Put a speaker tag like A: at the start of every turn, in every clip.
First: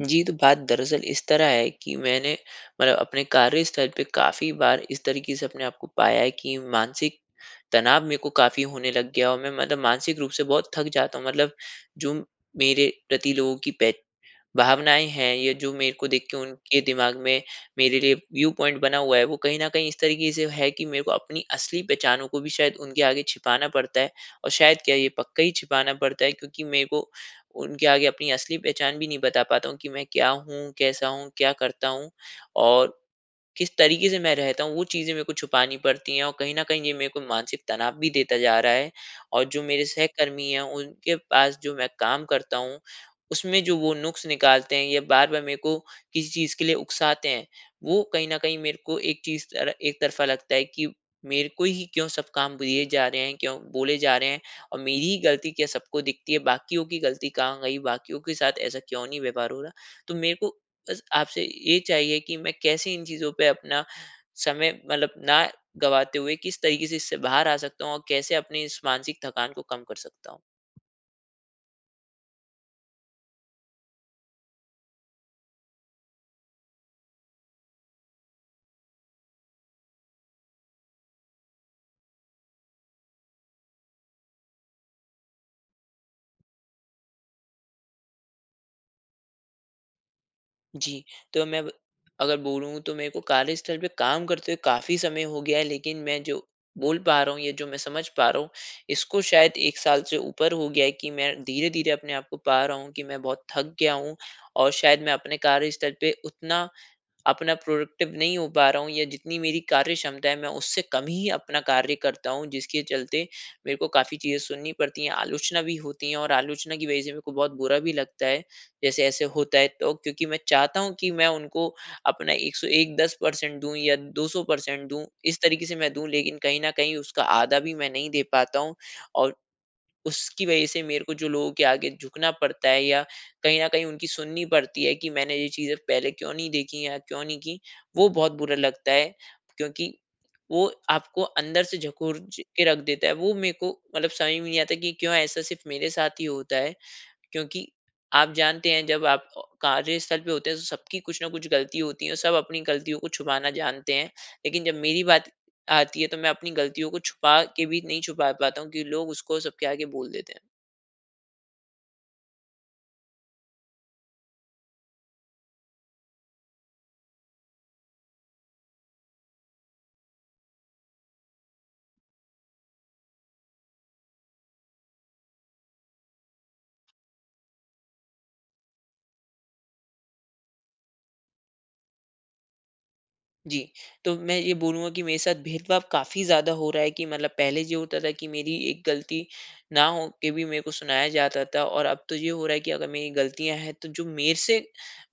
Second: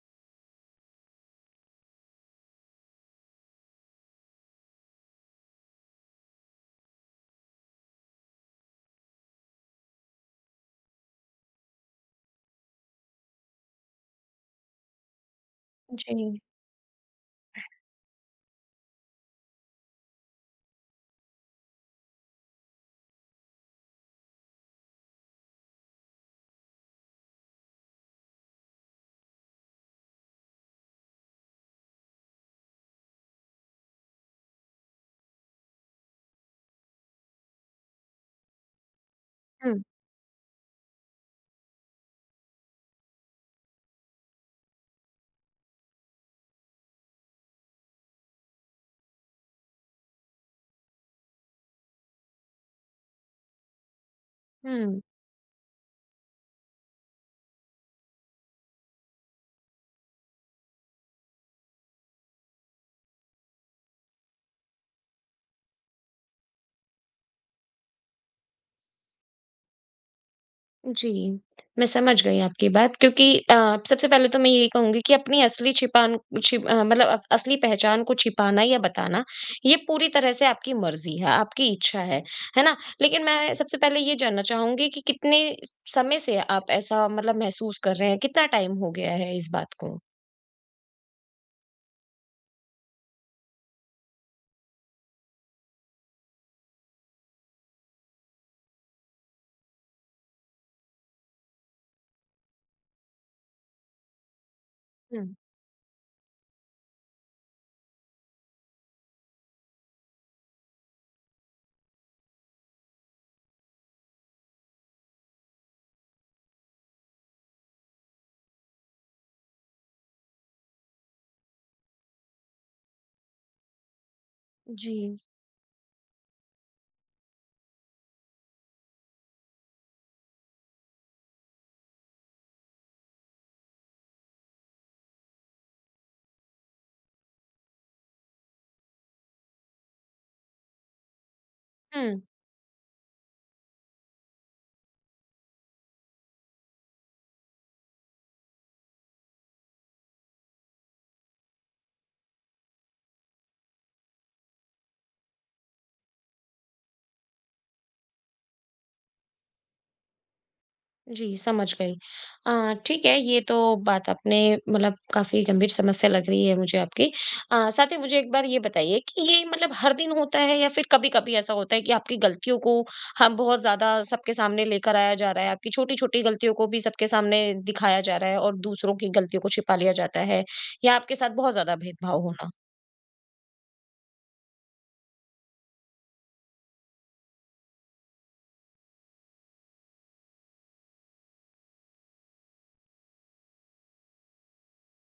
A: जी, तो बात दरअसल इस तरह है कि मैंने मतलब अपने कार्यस्थल पे काफ़ी बार, इस तरीके से अपने आप को पाया है कि मानसिक तनाव मेरे को काफ़ी होने लग गया और मैं मतलब मानसिक रूप से बहुत थक जाता हूँ। मतलब जो मेरे प्रति लोगों की बे भावनाएँ हैं या जो मेरे को देख के
B: जी।
A: उनके दिमाग में मेरे लिए व्यू पॉइंट बना हुआ है, वो कहीं न कहीं इस तरीके से है कि मेरे को अपनी असली पहचानों को भी शायद उनके आगे छिपाना पड़ता है और शायद क्या, ये पक्का ही छिपाना पड़ता है, क्योंकि मेरे को उनके आगे अपनी असली पहचान भी नहीं बता पाता हूँ कि मैं क्या हूँ, कैसा हूँ, क्या करता हूँ और किस तरीके से मैं रहता हूँ। वो चीज़ें मेरे को छुपानी पड़ती हैं और कहीं न कहीं ये मेरे को मानसिक तनाव भी देता जा रहा है और जो
B: हुँ।
A: मेरे सहकर्मी हैं, उनके पास जो मैं काम करता हूँ, उसमें जो वो नुक्स निकालते हैं या बार-बार मेरे को किसी चीज़ के लिए उकसाते हैं, वो कहीं न कहीं मेरे को एक चीज़ तरह एक तरफा लगता है कि, "मेरे को ही क्यों सब काम दिए जा रहे हैं? क्यों बोले जा रहे हैं? और मेरी
B: हुँ।
A: ही गलती क्या सबको दिखती है, बाकियों की गलती कहाँ गई? बाकियों के साथ ऐसा क्यों नहीं व्यवहार हो रहा?" तो मेरे को बस आपसे ये चाहिए कि मैं कैसे इन चीज़ों पे अपना समय मतलब ना गंवाते हुए, किस तरीके से इससे बाहर आ सकता हूँ और कैसे अपने इस मानसिक थकान को कम कर सकता हूँ?
B: जी, मैं समझ गई आपकी बात क्योंकि अ, सबसे पहले तो मैं यही कहूँगी कि अपनी असली छिपान छि अ, मतलब अब असली पहचान को छिपाना या बताना, ये पूरी तरह से आपकी मर्ज़ी है, आपकी इच्छा है। है ना? लेकिन मैं सबसे पहले ये जानना चाहूँगी कि कितने समय से आप ऐसा मतलब महसूस कर रहे हैं? कितना टाइम हो गया है इस बात को?
A: जी, तो मैं ब अगर बोलूँ तो मेरे को कार्यस्थल पे काम करते हुए काफ़ी समय हो गया है। लेकिन, मैं जो बोल पा रहा हूँ, या जो मैं समझ पा रहा हूँ इसको शायद 1 साल से ऊपर हो गया है कि मैं धीरे-धीरे अपने आप को पा रहा हूँ कि मैं बहुत थक गया हूँ। और शायद मैं
B: हुँ।
A: अपने कार्यस्थल पे उतना अपना प्रोडक्टिव नहीं हो पा रहा हूँ या जितनी मेरी कार्य क्षमता है मैं उससे कम ही अपना कार्य करता हूँ जिसके चलते मेरे को काफ़ी चीजें सुननी पड़ती हैं, आलोचना भी होती है। और आलोचना की वजह से मेरे को बहुत बुरा भी लगता है। जैसे ऐसे होता है तो क्योंकि मैं चाहता हूँ कि मैं उनको अपना 101, 10% परसेंट दूँ या 200% परसेंट दूँ
B: जी।
A: इस तरीके से मैं दूँ लेकिन कहीं न कहीं उसका आधा भी मैं नहीं दे पाता हूँ। और उसकी वजह से मेरे को जो लोगों के आगे झुकना पड़ता है, या कहीं न कहीं उनकी सुननी पड़ती है कि मैंने ये चीज़ें पहले क्यों नहीं देखी या क्यों नहीं की वो बहुत बुरा लगता है। क्योंकि वो आपको अंदर से झकोर
B: हुँ।
A: ज के रख देता है वो मेरे को मतलब समझ में नहीं आता कि क्यों ऐसा सिर्फ़ मेरे साथ ही होता है। क्योंकि आप जानते हैं जब आप ओ कार्यस्थल पे होते हैं तो सबकी कुछ ना कुछ गलती होती है सब अपनी गलतियों को छुपाना जानते हैं। लेकिन जब मेरी बात आती है तो मैं अपनी गलतियों को छुपा के भी नहीं छुपा पाता हूँ क्योंकि लोग उसको सब आगे बोल देते हैं।
B: जी, समझ गई। अ, ठीक है, ये तो बात आपने मतलब काफ़ी गंभीर समस्या लग रही है मुझे आपकी। अ, साथ ही मुझे एक बार ये बताइए कि ये मतलब हर दिन होता है या फिर कभी-कभी ऐसा होता है कि आपकी गलतियों को हम बहुत ज़्यादा सबके सामने लेकर आया जा रहा है, आपकी छोटी-छोटी गलतियों को भी सबके सामने दिखाया जा रहा है और दूसरों की गलतियों को छिपा लिया जाता है या आपके साथ बहुत ज़्यादा भेदभाव होना?
A: जी, तो मैं ये बोलूँगा कि मेरे साथ भेदभाव काफ़ी ज़्यादा हो रहा है कि मतलब पहले ये होता था कि मेरी एक गलती ना होके भी मेरे को सुनाया जाता था और अब तो ये हो रहा है कि अगर मेरी गलतियाँ हैं, तो जो मेरे से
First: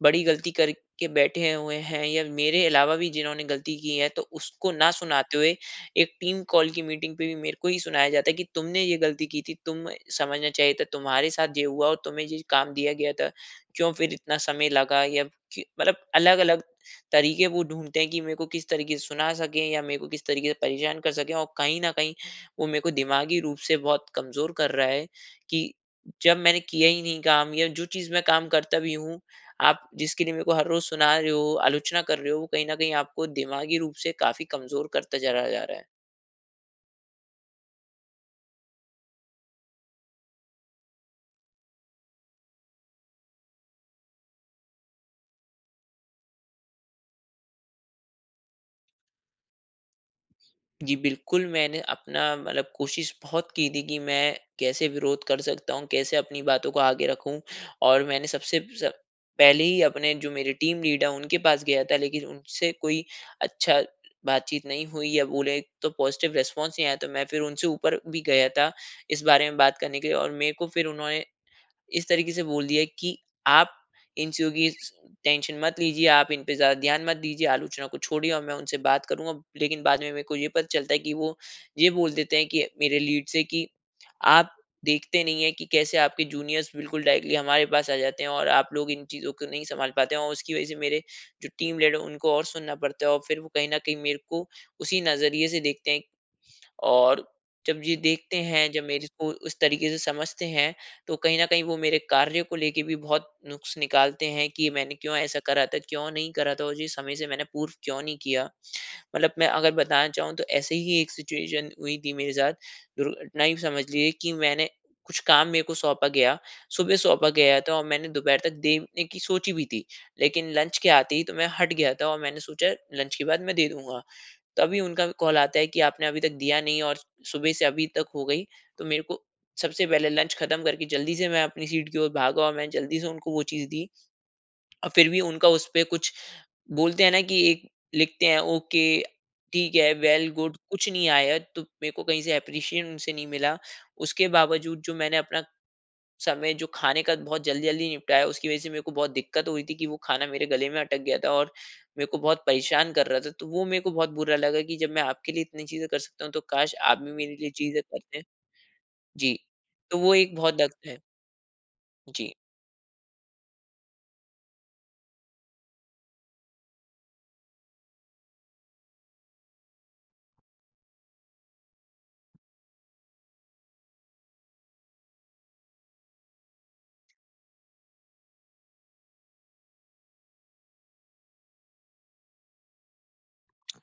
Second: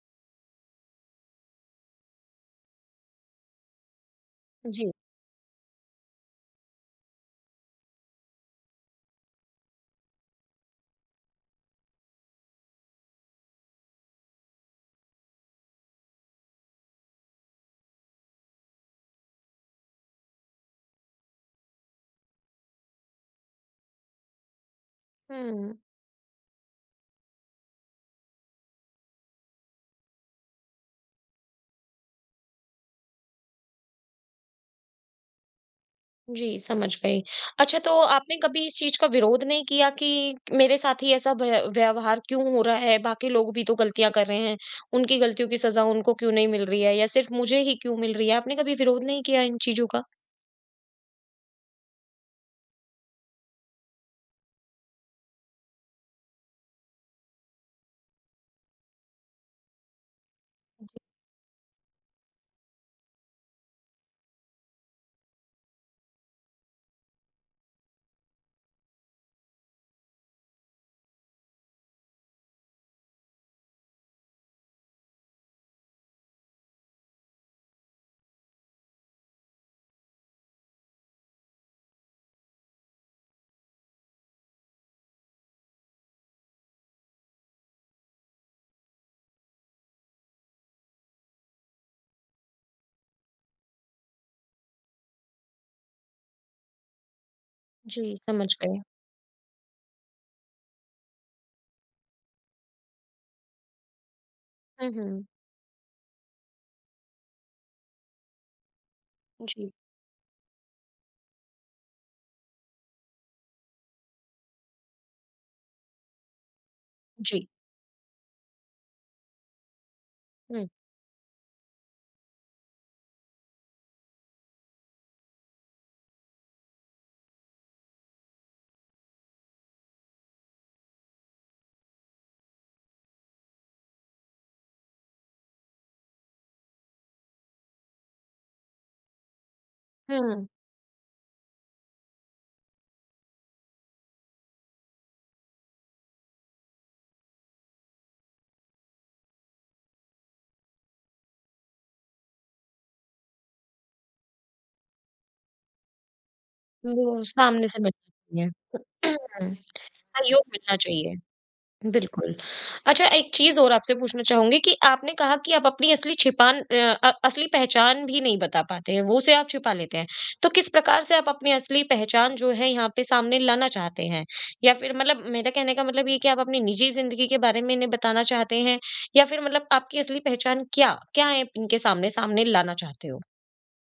A: बड़ी गलती करके बैठे हुए हैं या मेरे अलावा भी जिन्होंने गलती की है, तो उसको ना
B: जी।
A: सुनाते हुए, एक टीम कॉल की मीटिंग पे भी मेरे को ही सुनाया जाता है कि, "तुमने ये गलती की थी, तुम्हें समझना चाहिए था। तुम्हारे साथ ये हुआ और तुम्हें ये काम दिया गया था, क्यों फिर इतना समय लगा? या क्य" मतलब अलग-अलग तरीके वो ढूँढते हैं कि मेरे को किस तरीके से सुना सकें या मेरे को किस तरीके से परेशान कर सकें और कहीं न कहीं, वो मेरे को दिमागी रूप से बहुत कमज़ोर कर रहा है कि
B: हुँ।
A: जब मैंने किया ही नहीं काम या जो चीज़ मैं काम करता भी हूँ, आप जिसके लिए मेरे को हर रोज़ सुना रहे हो, आलोचना कर रहे हो, वो कहीं न कहीं आपको दिमागी रूप से काफ़ी कमज़ोर करता चला जा रहा है।
B: जी, समझ गई। अच्छा तो आपने कभी इस चीज़ का विरोध नहीं किया कि मेरे साथ ही ऐसा व्य व्यवहार क्यों हो रहा है, बाकी लोग भी तो गलतियाँ कर रहे हैं, उनकी गलतियों की सज़ा उनको क्यों नहीं मिल रही है या सिर्फ़ मुझे ही क्यों मिल रही है? आपने कभी विरोध नहीं किया इन चीज़ों का?
A: जी, बिल्कुल। मैंने अपना मतलब कोशिश बहुत की थी कि मैं कैसे विरोध कर सकता हूँ, कैसे अपनी बातों को आगे रखूँ और मैंने सबसे सब पहले ही अपने जो मेरे टीम
B: जी।
A: लीडर उनके पास गया था। लेकिन उनसे कोई अच्छा बातचीत नहीं हुई या बोले तो पॉजिटिव रिस्पॉन्स नहीं आया, तो मैं फिर उनसे ऊपर भी गया था इस बारे में बात करने के लिए और मेरे को फिर उन्होंने इस तरीके से बोल दिया कि आप इन चीज़ों की स स टेंशन मत लीजिए, आप इन पे ज़्यादा ध्यान मत दीजिए, आलोचना को छोड़िए और मैं उनसे बात करूँगा। लेकिन बाद में मेरे को ये पता चलता है कि वो ये बोल देते हैं कि मेरे लीड से कि, "आप देखते नहीं है कि कैसे आपके जूनियर्स बिल्कुल डायरेक्टली हमारे पास आ जाते हैं और आप लोग इन चीज़ों को नहीं सँभाल पाते हैं और उसकी वजह से मेरे जो टीम लीडर उनको और सुनना पड़ता है और फिर वो कहीं न कहीं मेरे को उसी नज़रिए से देखते हैं। और जब ये
B: जी,
A: देखते
B: समझ
A: हैं, जब
B: गई।
A: मेरे को उस तरीके से समझते हैं तो कहीं न कहीं वो मेरे कार्य को लेके भी बहुत नुक्स निकालते हैं कि
B: हुँ,
A: मैंने क्यों
B: हुँ।
A: ऐसा करा था? क्यों नहीं करा था और ये समय से मैंने पूर्व क्यों नहीं किया?" मतलब मैं अगर
B: जी।
A: बताना चाहूँ तो ऐसे ही एक सिचुएशन हुई थी मेरे साथ, दुर्घटना ही समझ लीजिए कि मैंने कुछ काम मेरे को सौंपा गया, सुबह सौंपा
B: जी।
A: गया था और मैंने दोपहर तक देने कि सोची भी थी, लेकिन
B: हुँ।
A: लंच के आते ही तो मैं हट गया था औ मैंने सोचा लंच के बाद मैं दे दूँगा। तभी उनका कॉल आता है कि आपने अभी तक दिया नहीं और सुबह से अभी तक हो गई तो मेरे को सबसे पहले लंच ख़त्म करके जल्दी से मैं अपनी सीट की ओर भागा और मैं जल्दी से उनको वो चीज़ दी। और फिर भी उनका उसपे कुछ बोलते हैं ना कि एक लिखते हैं ओके, ठीक है,
B: हुँ,
A: वेल
B: हुँ।
A: गुड कुछ नहीं आया तो मेरे को कहीं से एप्रीशिएशन उनसे नहीं मिला। उसके बावजूद जो मैंने अपना, समय जो खाने का बहुत जल्दी-जल्दी निपटाया उसकी वजह से मेरे को बहुत दिक्कत हुई थी कि वो खाना मेरे गले में अटक गया था और मेरे को बहुत परेशान कर रहा था। तो वो मेरे को बहुत बुरा लगा कि जब मैं आपके लिए इतनी चीज़ें कर सकता हूँ तो काश आप भी
B: वो
A: मेरे लिए
B: सामने से
A: चीज़ें करते।
B: मिलना चाहिए
A: जी, तो वो एक
B: सहयोग
A: बहुत
B: मिलना
A: दिक्कत है।
B: चाहिए।
A: जी।
B: बिल्कुल। अच्छा एक चीज़ और आपसे पूछना चाहूँगी कि आपने कहा कि आप अपनी असली छिपान अ अ, असली पहचान भी नहीं बता पाते हैं वो उसे आप छिपा लेते हैं। तो किस प्रकार से आप अपनी असली पहचान जो है यहाँ पे सामने लाना चाहते हैं? या फिर मतलब मेरा कहने का मतलब ये है कि आप अपनी निजी ज़िंदगी के बारे में इन्हें बताना चाहते हैं या फिर मतलब आपकी असली पहचान क्या? क्या है, इनके सामने, सामने लाना चाहते हो?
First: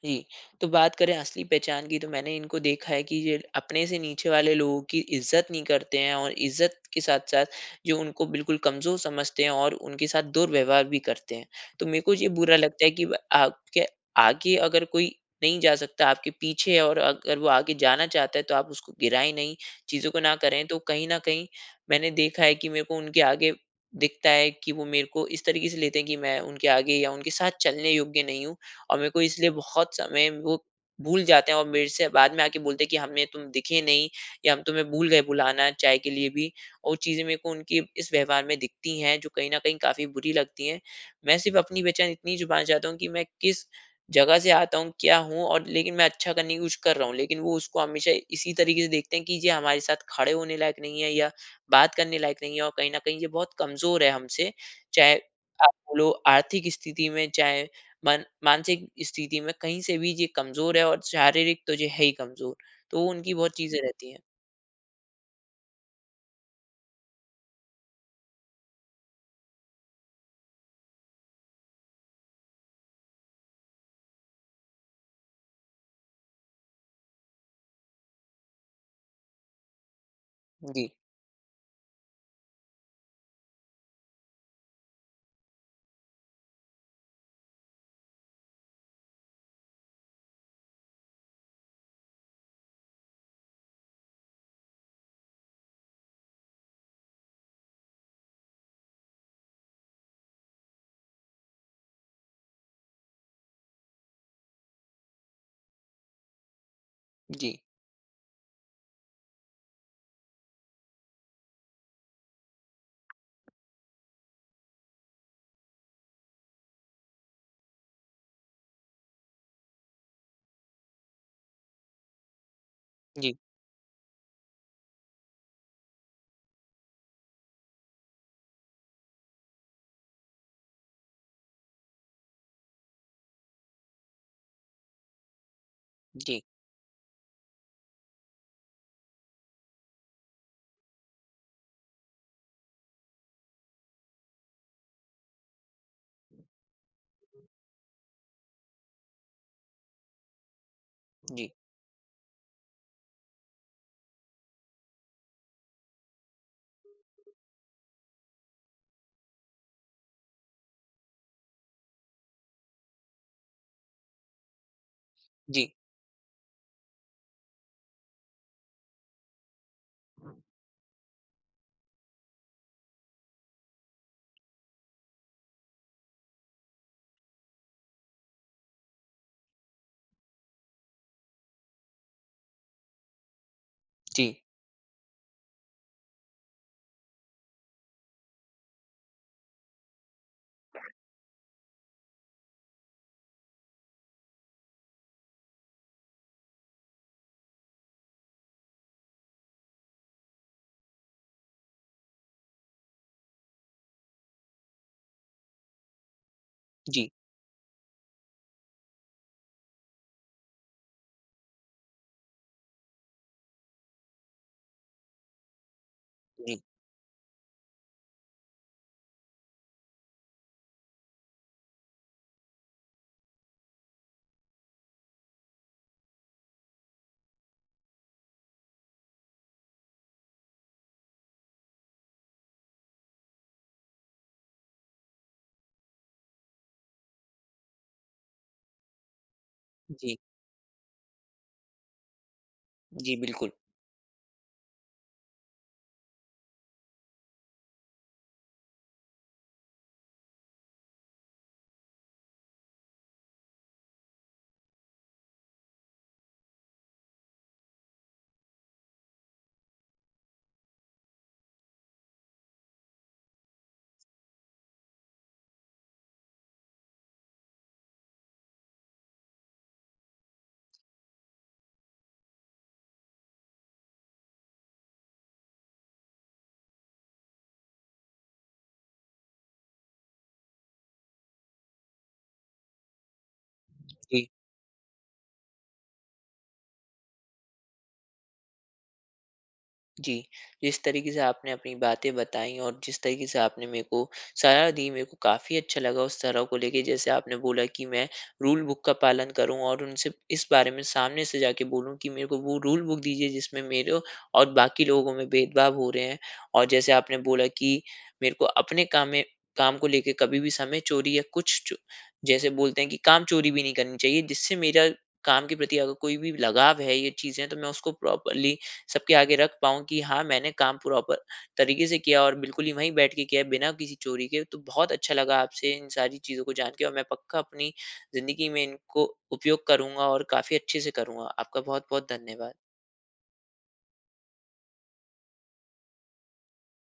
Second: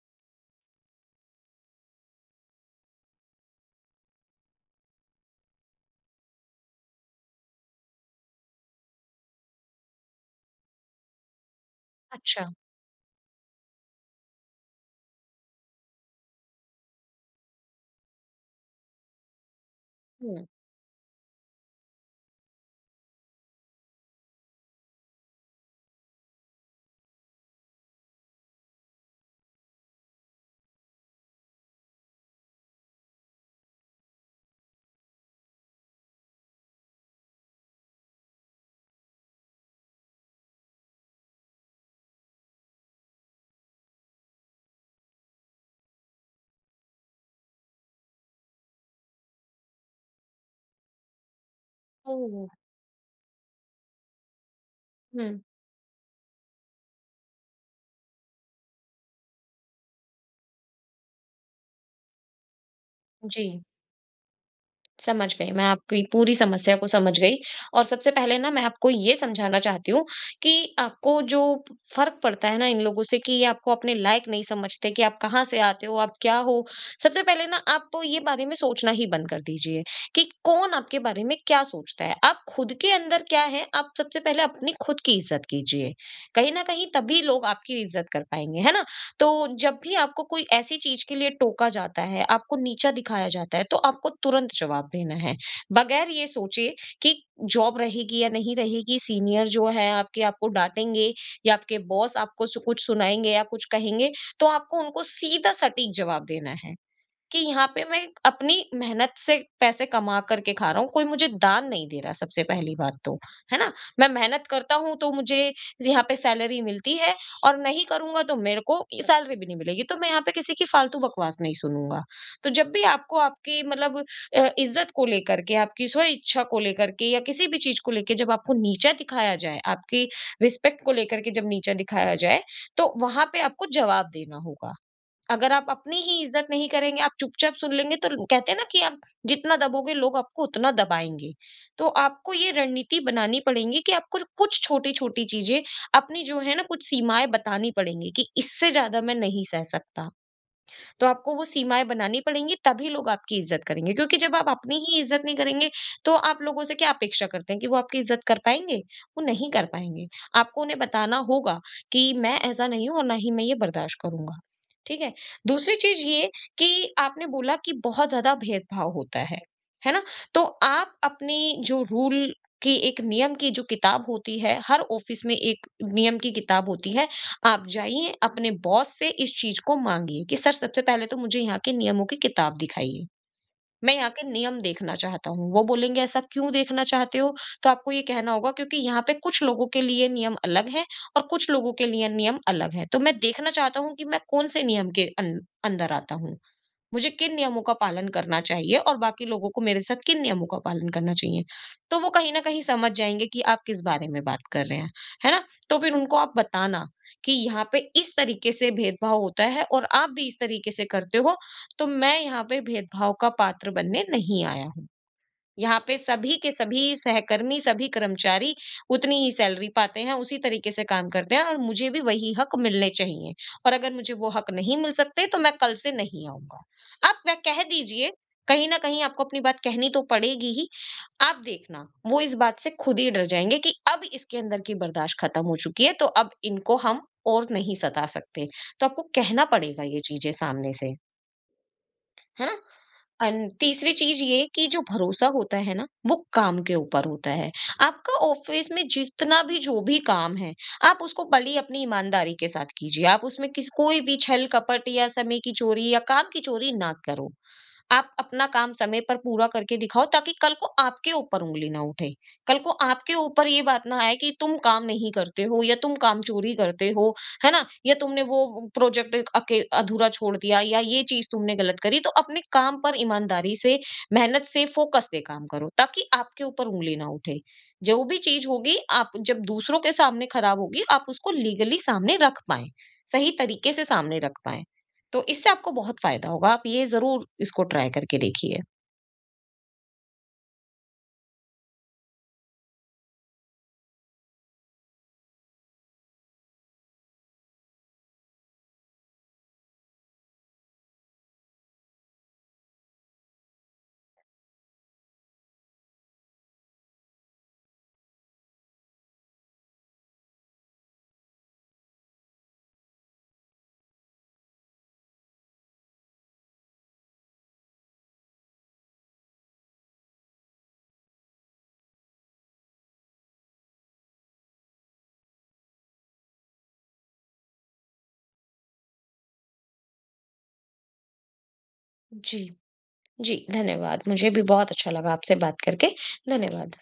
A: जी, तो बात करें असली पहचान की तो मैंने इनको देखा है कि ये अपने से नीचे वाले लोगों की इज़्ज़त नहीं करते हैं और इज़्ज़त के साथ-साथ जो उनको बिल्कुल कमज़ोर समझते हैं और उनके साथ दुर्व्यवहार भी करते हैं। तो मेरे को ये
B: अच्छा।
A: बुरा लगता है कि व आपके आगे अगर कोई नहीं जा सकता, आपके पीछे है और अगर वो आगे जाना चाहता है तो आप उसको गिराए नहीं चीज़ों को ना
B: हुँ।
A: करें। तो कहीं न कहीं मैंने देखा है कि मेरे को उनके आगे दिखता है कि वो मेरे को इस तरीके से लेते हैं कि मैं उनके आगे या उनके साथ चलने योग्य नहीं हूँ। और मेरे को इसलिए बहुत समय वो भूल जाते हैं और मेरे से बाद में आके बोलते हैं कि हमें तुम दिखे नहीं या हम तुम्हें भूल गए बुलाना चाय के लिए भी। और चीज़ें मेरे को उनकी इस व्यवहार में दिखती हैं जो कहीं न कहीं काफ़ी बुरी लगती है। मैं सिर्फ़ अपनी पहचान इतनी छुपाना चाहती हूँ कि मैं किस जगह से आता हूँ, क्या हूँ और लेकिन मैं अच्छा करने की कोशिश कर रहा हूँ। लेकिन वो उसको हमेशा इसी तरीके से देखते हैं कि ये हमारे साथ खड़े होने लायक नहीं है या बात करने
B: हुँ,
A: लायक
B: हुँ।
A: नहीं है और कहीं न कहीं ये बहुत कमज़ोर है हमसे। चाहे
B: हुँ।
A: आप बोलो आर्थिक स्थिति में चाहे मन मानसिक स्थिति में कहीं से भी ये कमज़ोर है और शारीरिक तो है ही कमज़ोर। तो वो उनकी बहुत
B: जी।
A: चीज़ें रहती हैं।
B: समझ गई, मैं आपकी पूरी समस्या को समझ गई और सबसे पहले ना मैं आपको ये समझाना चाहती हूँ, कि आपको जो फ़र्क पड़ता है ना इन लोगों से कि ये आपको अपने लायक नहीं समझते, कि आप कहाँ से आते हो, आप क्या हो? सबसे पहले ना आप ये बारे में सोचना ही बंद कर दीजिए, कि कौन
A: जी।
B: आपके बारे में क्या सोचता है? आप खुद के अंदर क्या है, आप सबसे पहले अपनी खुद की इज़्ज़त कीजिए। कहीं न कहीं तभी लोग आपकी इज़्ज़त कर पाएँगे, है ना? तो, जब भी आपको कोई ऐसी चीज़ के लिए टोका जाता है, आपको नीचा दिखाया जाता है, तो आपको तुरंत जवाब देना है। बगैर ये सोचे, कि जॉब रहेगी या नहीं रहेगी, सीनियर जो हैं आपके आपको डाँटेंगे या आपके बॉस आपको सु कुछ सुनाएँगे या कुछ कहेंगे, तो आपको उनको सीधा सटीक जवाब देना है। कि
A: जी।
B: यहाँ पे मैं अपनी मेहनत से पैसे कमा कर के खा रहा हूँ, कोई मुझे दान नहीं दे रहा है सबसे पहली बात तो, है ना? मैं मेहनत करता हूँ तो मुझे ज यहाँ पे सैलरी मिलती है और नहीं करूँगा तो मेरे को सैलरी भी नहीं मिलेगी, तो मैं यहाँ पे किसी की फालतू बकवास नहीं सुनूँगा। तो जब भी आपको
A: जी।
B: आपकी मतलब अ, इज़्ज़त को लेकर के, आपकी स्वइच्छा को लेकर के या किसी भी चीज़ को लेके जब आपको नीचा दिखाया जाए, आपकी रिस्पेक्ट को लेकर के जब नीचा दिखाया जाए, तो वहाँ पे आपको जवाब देना होगा। अगर आप अपनी ही
A: जी।
B: इज़्ज़त नहीं करेंगे, आप चुपचाप सुन लेंगे तो ल कहते हैं ना, कि आप जितना दबोगे, लोग आपको उतना दबाएँगे। तो आपको ये रणनीति बनानी पड़ेगी कि आपको र कुछ छोटी-छोटी चीज़ें, अपनी जो है ना कुछ सीमाएँ बतानी पड़ेंगी, कि इससे ज़्यादा मैं नहीं सह सकता। तो आपको वो
A: जी।
B: सीमाएँ बनानी पड़ेंगी तभी लोग आपकी इज़्ज़त करेंगे। क्योंकि जब आप अपनी ही इज़्ज़त नहीं करेंगे, तो आप लोगों से क्या अपेक्षा करते हैं कि वो आपकी इज़्ज़त कर पाएँगे? वो नहीं कर पाएँगे। आपको उन्हें बताना होगा, कि मैं ऐसा नहीं हूँ और ना ही मैं ये बर्दाश्त करूँगा, ठीक है?
A: जी।
B: दूसरी चीज़ ये कि आपने बोला कि बहुत ज़्यादा भेदभाव होता है, है ना? तो आप अपनी जो रूल की एक नियम की जो किताब होती है हर ऑफ़िस में एक नियम की किताब होती है, आप जाइए अपने बॉस से इस चीज़ को माँगिए, कि सर सबसे पहले तो मुझे यहाँ के नियमों की किताब दिखाइए। मैं यहाँ के
A: जी।
B: नियम देखना चाहता हूँ, वो बोलेंगे ऐसा क्यों देखना चाहते हो, तो आपको ये कहना होगा क्योंकि यहाँ पे कुछ लोगों के लिए नियम अलग हैं और कुछ लोगों के लिए नियम अलग हैं, तो मैं देखना चाहता हूँ कि मैं कौन-से नियम के अन अंदर आता हूँ। मुझे किन नियमों का पालन करना चाहिए और बाकी लोगों को मेरे साथ किन नियमों का पालन करना चाहिए, तो वो कहीं न कहीं समझ जाएँगे कि आप किस बारे में बात कर रहे हैं। है ना? तो फिर उनको आप बताना,
A: जी।
B: कि यहाँ पे इस तरीके से भेदभाव होता है और आप भी इस तरीके से करते हो, तो मैं यहाँ पे भेदभाव का पात्र बनने नहीं आया हूँ। यहाँ पे सभी के
A: जी।
B: सभी सहकर्मी, सभी कर्मचारी उतनी ही सैलरी पाते हैं, उसी तरीके से काम करते हैं और मुझे भी वही हक मिलने चाहिए। और अगर मुझे वो हक नहीं मिल सकते, तो मैं कल से नहीं आऊँगा। अब वह कह दीजिए कहीं न कहीं आपको अपनी बात कहनी तो पड़ेगी ही, आप देखना, वो इस बात से खुद ही डर जाएँगे कि अब इसके अंदर की बर्दाश्त ख़त्म हो चुकी है, तो अब इनको हम और नहीं सता सकते, तो आपको कहना पड़ेगा ये
A: जी।
B: चीज़ें सामने से। है ना?
A: जी, बिल्कुल।
B: एंड तीसरी चीज़ ये है कि जो भरोसा होता है ना, वो काम के ऊपर होता है। आपका ऑफिस में जितना भी जो भी काम है, आप उसको बड़ी अपनी ईमानदारी के साथ कीजिए। आप उसमें किस कोई भी छल-कपट या समय की चोरी या काम की चोरी ना करो। आप अपना काम समय पर पूरा करके दिखाओ ताकि कल को आपके ऊपर ऊँगली ना उठे। कल को आपके ऊपर ये बात ना आए कि तुम काम नहीं करते हो या तुम काम चोरी करते हो, है ना? या तुमने वो प्रोजेक्ट अके अधूरा छोड़ दिया या ये चीज़ तुमने गलत करी तो अपने काम पर ईमानदारी से, मेहनत से, फोकस से काम करो ताकि आपके ऊपर ऊँगली ना उठे। जो भी चीज़ होगी, आप जब दूसरों के सामने खराब होगी, आप उसको लीगली सामने रख पाएँ, सही तरीके से सामने
A: जी।
B: रख पाएँ। तो इससे आपको बहुत फ़ायदा होगा, आप ये ज़रूर इसको ट्राई करके देखिए।
A: जी, जिस तरीके से आपने अपनी बातें बताई और जिस तरीके से आपने मेरे को साहारा दी मेरे को काफ़ी अच्छा लगा उस तरह को लेके, जैसे आपने बोला कि मैं रूल बुक का पालन करूँ और उनसे इस बारे में सामने से जाके बोलूँ कि मेरे को वो रूल बुक दीजिए जिसमें मेरे और बाकी लोगों में भेदभाव हो रहे हैं। और जैसे आपने बोला कि मेरे को अपने काम में काम को लेके कभी भी समय चोरी या कुछ च जैसे बोलते हैं कि काम चोरी भी नहीं करनी चाहिए, जिससे मेरा काम के प्रति अगर कोई भी लगाव है ये चीज़ें तो मैं उसको प्रॉपरली सबके आगे रख पाऊँ कि हाँ मैंने काम प्रॉपर तरीके से किया और बिल्कुल ही वहीं बैठ के किया है बिना किसी चोरी के। तो बहुत अच्छा लगा आपसे इन सारी चीज़ों को जान के और मैं पक्का अपनी ज़िंदगी में इनको उपयोग करूँगा और काफ़ी अच्छे से करूँगा। आपका बहुत-बहुत
B: जी।
A: धन्यवाद।
B: जी, धन्यवाद मुझे भी बहुत अच्छा लगा आपसे बात करके। धन्यवाद।